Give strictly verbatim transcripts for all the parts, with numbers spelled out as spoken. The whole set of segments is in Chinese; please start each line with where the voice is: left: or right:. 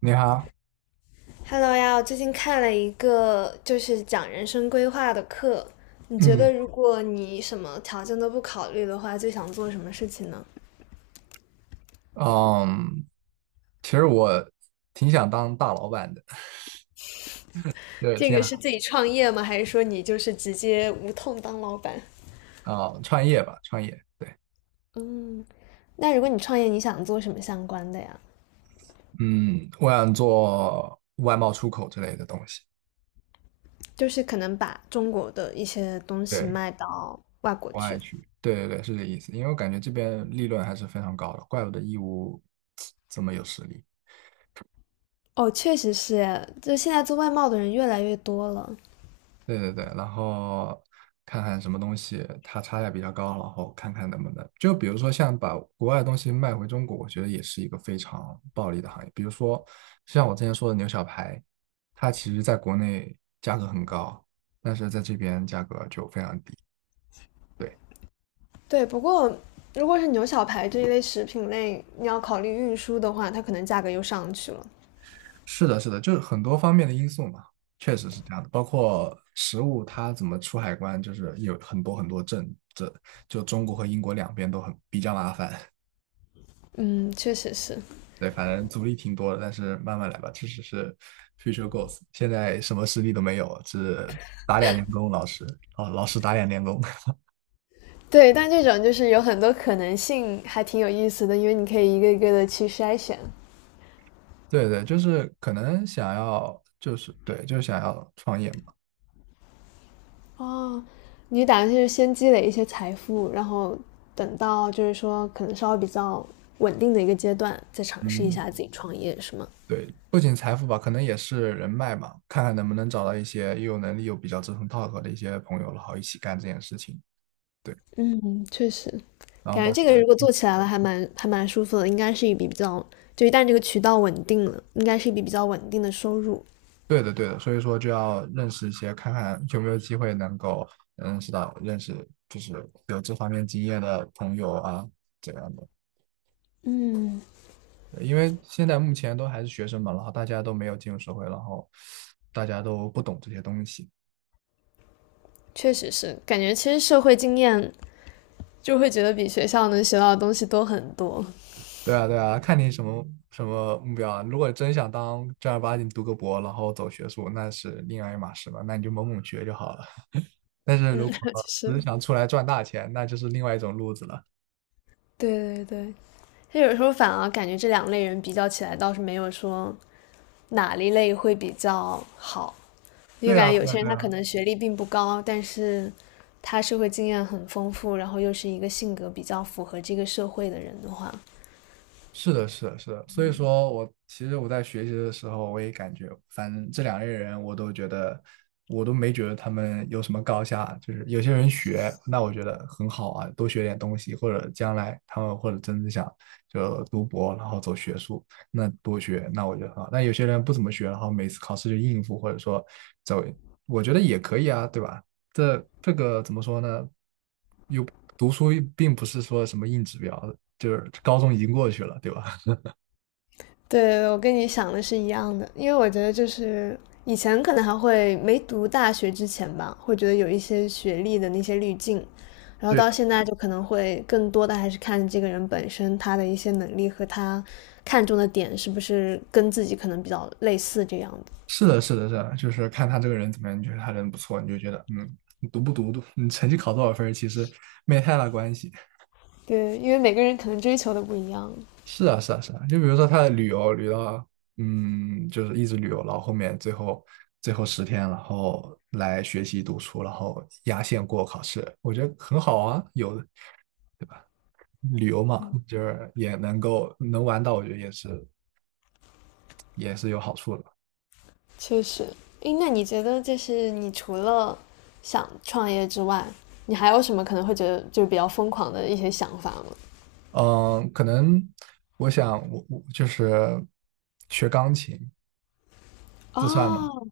right: 你好。
left: Hello 呀，我最近看了一个就是讲人生规划的课，你觉
right: 嗯
left: 得如果你什么条件都不考虑的话，最想做什么事情呢？
right: 嗯，其实我挺想当大老板的，对，
left: 这
right: 这
left: 个
right: 样
left: 是自己创业吗？还是说你就是直接无痛当老板？
right: 啊。创业吧，创业，对。
left: 嗯，那如果你创业，你想做什么相关的呀？
right: 嗯，我想做外贸出口之类的东西。
left: 就是可能把中国的一些东西
right: 对，
left: 卖到外国
right: 国
left: 去。
right: 外去，对对对，是这意思。因为我感觉这边利润还是非常高的，怪不得义乌 这么有实力。
left: 哦，确实是，就现在做外贸的人越来越多了。
right: 对对对，然后看看什么东西它差价比较高，然后看看能不能，就比如说像把国外的东西卖回中国，我觉得也是一个非常暴利的行业。比如说像我之前说的牛小排，它其实在国内价格很高，但是在这边价格就非常低。对。
left: 对，不过如果是牛小排这一类食品类，你要考虑运输的话，它可能价格又上去了。
right: 是的，是的，就是很多方面的因素嘛，确实是这样的。包括食物它怎么出海关，就是有很多很多证，这就中国和英国两边都很比较麻烦。
left: 嗯，确实是。
right: 对，反正阻力挺多的，但是慢慢来吧，这只是 future goals。现在什么实力都没有，只打两年工，老师。哦，老师打两年工。
left: 对，但这种就是有很多可能性，还挺有意思的，因为你可以一个一个的去筛选。
right: 对对，就是可能想要，就是对，就是想要创业嘛。
left: 哦，你打算是先积累一些财富，然后等到就是说可能稍微比较稳定的一个阶段，再尝试一
right: 嗯，
left: 下自己创业，是吗？
right: 对，不仅财富吧，可能也是人脉嘛，看看能不能找到一些又有能力又比较志同道合的一些朋友，然后一起干这件事情。对，
left: 嗯，确实，
right: 然后
left: 感觉
right: 包。
left: 这个如果做起来了，还蛮还蛮舒服的，应该是一笔比较，就一旦这个渠道稳定了，应该是一笔比较稳定的收入。
right: 对的，对的，所以说就要认识一些，看看有没有机会能够认识到认识就是有这方面经验的朋友啊，这样的。
left: 嗯，
right: 对，因为现在目前都还是学生嘛，然后大家都没有进入社会，然后大家都不懂这些东西。
left: 确实是，感觉其实社会经验就会觉得比学校能学到的东西多很多。
right: 对啊，对啊，看你什么什么目标啊。如果真想当正儿八经读个博，然后走学术，那是另外一码事了，那你就猛猛学就好了。但是如
left: 嗯，
right: 果 只是
left: 是，
right: 想出来赚大钱，那就是另外一种路子了。
left: 对对对，就有时候反而感觉这两类人比较起来，倒是没有说哪一类会比较好。就
right: 对
left: 感
right: 啊，
left: 觉有
right: 对啊，
left: 些人
right: 对
left: 他可
right: 啊。
left: 能学历并不高，但是他社会经验很丰富，然后又是一个性格比较符合这个社会的人的话，
right: 是的，是的，是的，所以说我其实我在学习的时候，我也感觉，反正这两类人，我都觉得，我都没觉得他们有什么高下。就是有些人学，那我觉得很好啊，多学点东西，或者将来他们或者真的想就读博，然后走学术，那多学，那我觉得很好。但有些人不怎么学，然后每次考试就应付，或者说走，我觉得也可以啊，对吧？这这个怎么说呢？又读书又并不是说什么硬指标，就是高中已经过去了，对吧？
left: 对，我跟你想的是一样的，因为我觉得就是以前可能还会没读大学之前吧，会觉得有一些学历的那些滤镜，然后
right: 对，
left: 到现在就可能会更多的还是看这个人本身他的一些能力和他看重的点是不是跟自己可能比较类似这样的。
right: 是的，是的，是的，就是看他这个人怎么样，你觉得他人不错，你就觉得，嗯，你读不读，读你成绩考多少分儿其实没太大关系。
left: 对，因为每个人可能追求的不一样。
right: 是啊，是啊，是啊，就比如说他的旅游，旅到，嗯，就是一直旅游，然后后面最后最后十天，然后来学习读书，然后压线过考试，我觉得很好啊，有的。旅游嘛，就是也能够能玩到，我觉得也是也是有好处的。
left: 确实，诶，那你觉得就是你除了想创业之外，你还有什么可能会觉得就是比较疯狂的一些想法吗？
right: 嗯，可能我想我我就是学钢琴，这算吗？
left: 哦，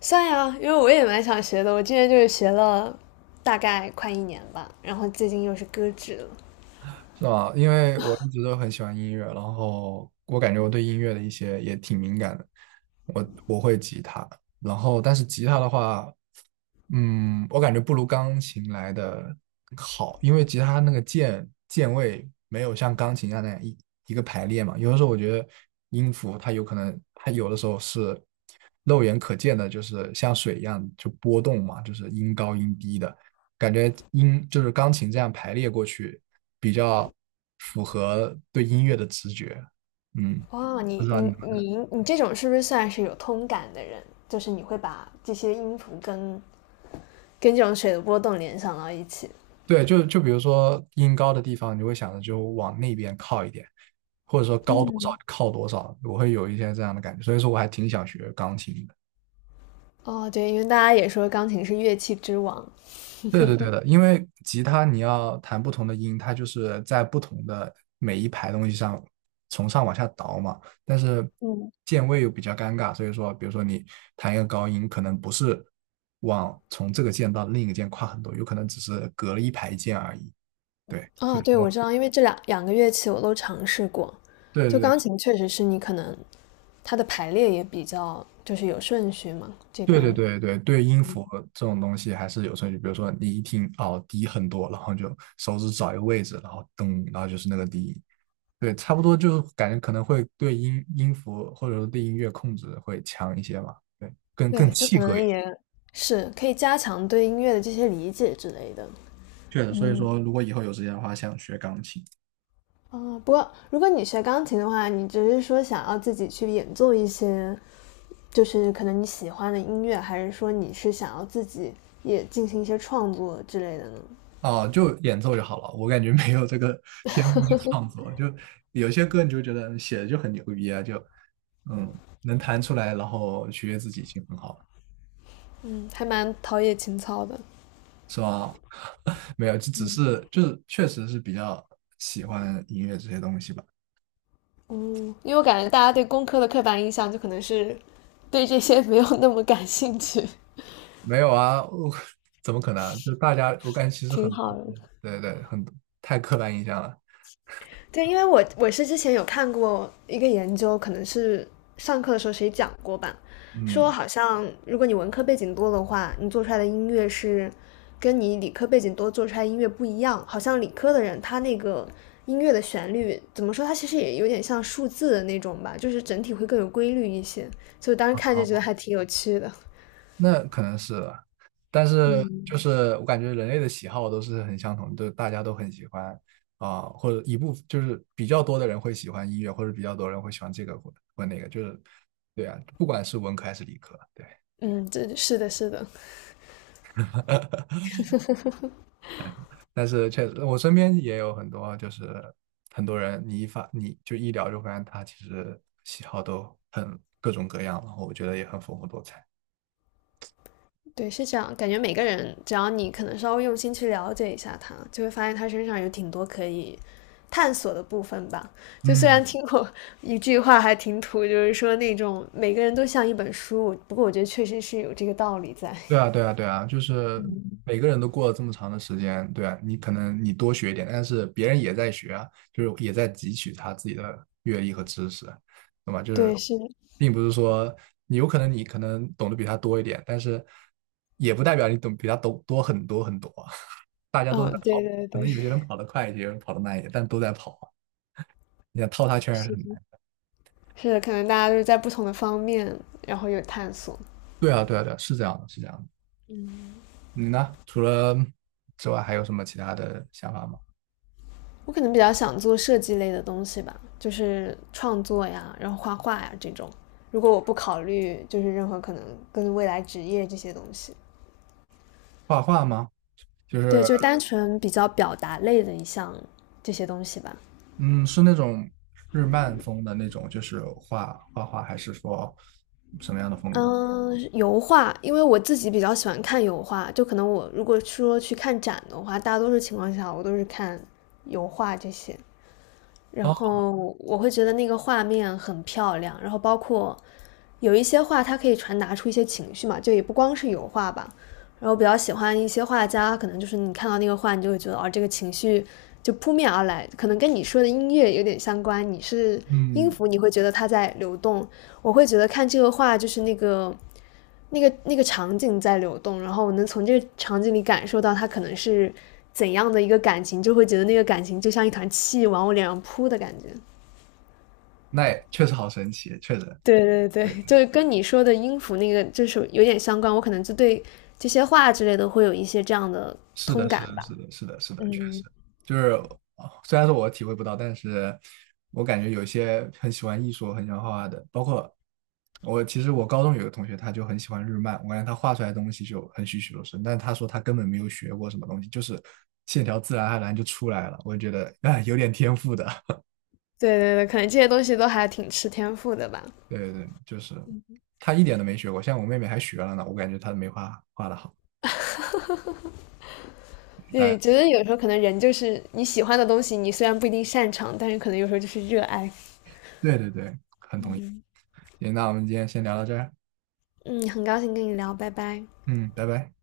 left: 算呀，因为我也蛮想学的，我之前就是学了大概快一年吧，然后最近又是搁置了。
right: 是吧？因为我一直都很喜欢音乐，然后我感觉我对音乐的一些也挺敏感的。我我会吉他，然后但是吉他的话，嗯，我感觉不如钢琴来的好，因为吉他那个键键位没有像钢琴一样那样一一个排列嘛。有的时候我觉得音符它有可能，它有的时候是肉眼可见的，就是像水一样就波动嘛，就是音高音低的。感觉音就是钢琴这样排列过去，比较符合对音乐的直觉。嗯，
left: 哇，
right: 不
left: 你
right: 知道你
left: 你你你这种是不是算是有通感的人？就是你会把这些音符跟跟这种水的波动联想到一起。
right: 对，就就比如说音高的地方，你就会想着就往那边靠一点，或者说高多少
left: 嗯
right: 靠多少，我会有一些这样的感觉。所以说，我还挺想学钢琴的。
left: 哦，对，因为大家也说钢琴是乐器之王。
right: 对的，对的，因为吉他你要弹不同的音，它就是在不同的每一排东西上从上往下倒嘛。但是
left: 嗯。
right: 键位又比较尴尬，所以说，比如说你弹一个高音，可能不是往从这个键到另一个键跨很多，有可能只是隔了一排键而已。对，所
left: 啊，
right: 以
left: 对，
right: 说，
left: 我知道，因为这两两个乐器我都尝试过，
right: 对
left: 就
right: 对
left: 钢琴确实是你可能它的排列也比较就是有顺序嘛，这
right: 对对
left: 边
right: 对对对对，音符这种东西还是有顺序。比如说你一听哦低很多，然后就手指找一个位置，然后咚，然后就是那个低音。对，差不多就感觉可能会对音音符或者说对音乐控制会强一些嘛，对，更更
left: 对，就
right: 契
left: 可
right: 合
left: 能
right: 一些。
left: 也是可以加强对音乐的这些理解之类的。
right: 确实，所以
left: 嗯，
right: 说如果以后有时间的话，想学钢琴。
left: 哦，不过如果你学钢琴的话，你只是说想要自己去演奏一些，就是可能你喜欢的音乐，还是说你是想要自己也进行一些创作之类的呢？
right: 哦，就演奏就好了，我感觉没有这个 天赋去创作，就有些歌你就觉得写的就很牛逼啊，就嗯能弹出来，然后取悦自己已经很好了。
left: 嗯，还蛮陶冶情操的。
right: 是吧？没有，就只是就是确实是比较喜欢音乐这些东西吧。
left: 嗯，因为我感觉大家对工科的刻板印象就可能是对这些没有那么感兴趣，
right: 没有啊，我怎么可能啊就大家，我感觉其 实
left: 挺
right: 很
left: 好
right: 多，
left: 的。
right: 对对，很多太刻板印象了。
left: 对，因为我我是之前有看过一个研究，可能是呃上课的时候谁讲过吧，说
right: 嗯，
left: 好像如果你文科背景多的话，你做出来的音乐是跟你理科背景多做出来的音乐不一样，好像理科的人他那个音乐的旋律怎么说，他其实也有点像数字的那种吧，就是整体会更有规律一些，所以我当时看就觉得
right: 好，
left: 还挺有趣的。
right: 那可能是了。但是就
left: 嗯。
right: 是我感觉人类的喜好都是很相同的，就大家都很喜欢啊、或者一部就是比较多的人会喜欢音乐，或者比较多人会喜欢这个或或那个，就是对啊，不管是文科还是理科，对。
left: 嗯，这是的，是的，
right: 但是确实，我身边也有很多，就是很多人，你一发你就一聊就发现他其实喜好都很各种各样，然后我觉得也很丰富多彩。
left: 对，是这样。感觉每个人，只要你可能稍微用心去了解一下他，就会发现他身上有挺多可以探索的部分吧。就虽然
right: 嗯，
left: 听过一句话还挺土，就是说那种每个人都像一本书，不过我觉得确实是有这个道理在。
right: 对啊，对啊，对啊，就是
left: 嗯，
right: 每个人都过了这么长的时间，对啊，你可能你多学一点，但是别人也在学啊，就是也在汲取他自己的阅历和知识，懂吗？就是
left: 对，是的，
right: 并不是说你有可能你可能懂得比他多一点，但是也不代表你懂比他懂多很多很多啊。大家都在
left: 嗯，
right: 跑，
left: 对对
right: 可
left: 对，
right: 能有些人跑得快一些，有人跑得慢一些，但都在跑啊。你想套他圈还是
left: 是
right: 很
left: 的
right: 难。
left: 是的，可能大家就是在不同的方面，然后有探索。
right: 对啊，对啊，对啊，是这样的，是这样的。你呢？除了之外，还有什么其他的想法吗？
left: 我可能比较想做设计类的东西吧，就是创作呀，然后画画呀这种。如果我不考虑就是任何可能跟未来职业这些东西，
right: 画画吗？就
left: 对，
right: 是
left: 就单纯比较表达类的一项这些东西吧。
right: 嗯，是那种日漫风的那种，就是画画画，还是说什么样的风格？
left: 嗯，油画，因为我自己比较喜欢看油画，就可能我如果说去看展的话，大多数情况下我都是看油画这些。然
right: 哦，
left: 后我会觉得那个画面很漂亮，然后包括有一些画，它可以传达出一些情绪嘛，就也不光是油画吧。然后比较喜欢一些画家，可能就是你看到那个画，你就会觉得哦，这个情绪就扑面而来，可能跟你说的音乐有点相关。你是音
right: 嗯，
left: 符，你会觉得它在流动；我会觉得看这个画，就是那个那个那个场景在流动，然后我能从这个场景里感受到他可能是怎样的一个感情，就会觉得那个感情就像一团气往我脸上扑的感觉。
right: 那也确实好神奇，确实。
left: 对对
right: 对
left: 对，就
right: 对。
left: 是跟你说的音符那个就是有点相关，我可能就对这些话之类的会有一些这样的
right: 是的，
left: 通
right: 是
left: 感
right: 的，
left: 吧。
right: 是的，是的，是的，确实，
left: 嗯，
right: 就是啊虽然说我体会不到，但是我感觉有些很喜欢艺术、很喜欢画画的，包括我，其实我高中有个同学，他就很喜欢日漫，我感觉他画出来的东西就很栩栩如生，但是他说他根本没有学过什么东西，就是线条自然而然就出来了，我就觉得啊、哎有点天赋的。
left: 对对对，可能这些东西都还挺吃天赋的吧。
right: 对对对，就是他一点都没学过，像我妹妹还学了呢，我感觉她没画画的好。大家
left: 对，觉得有时候可能人就是你喜欢的东西，你虽然不一定擅长，但是可能有时候就是热爱。
right: 对对对，很同意。行，那我们今天先聊到这儿。
left: 嗯，很高兴跟你聊，拜拜。
right: 嗯，拜拜。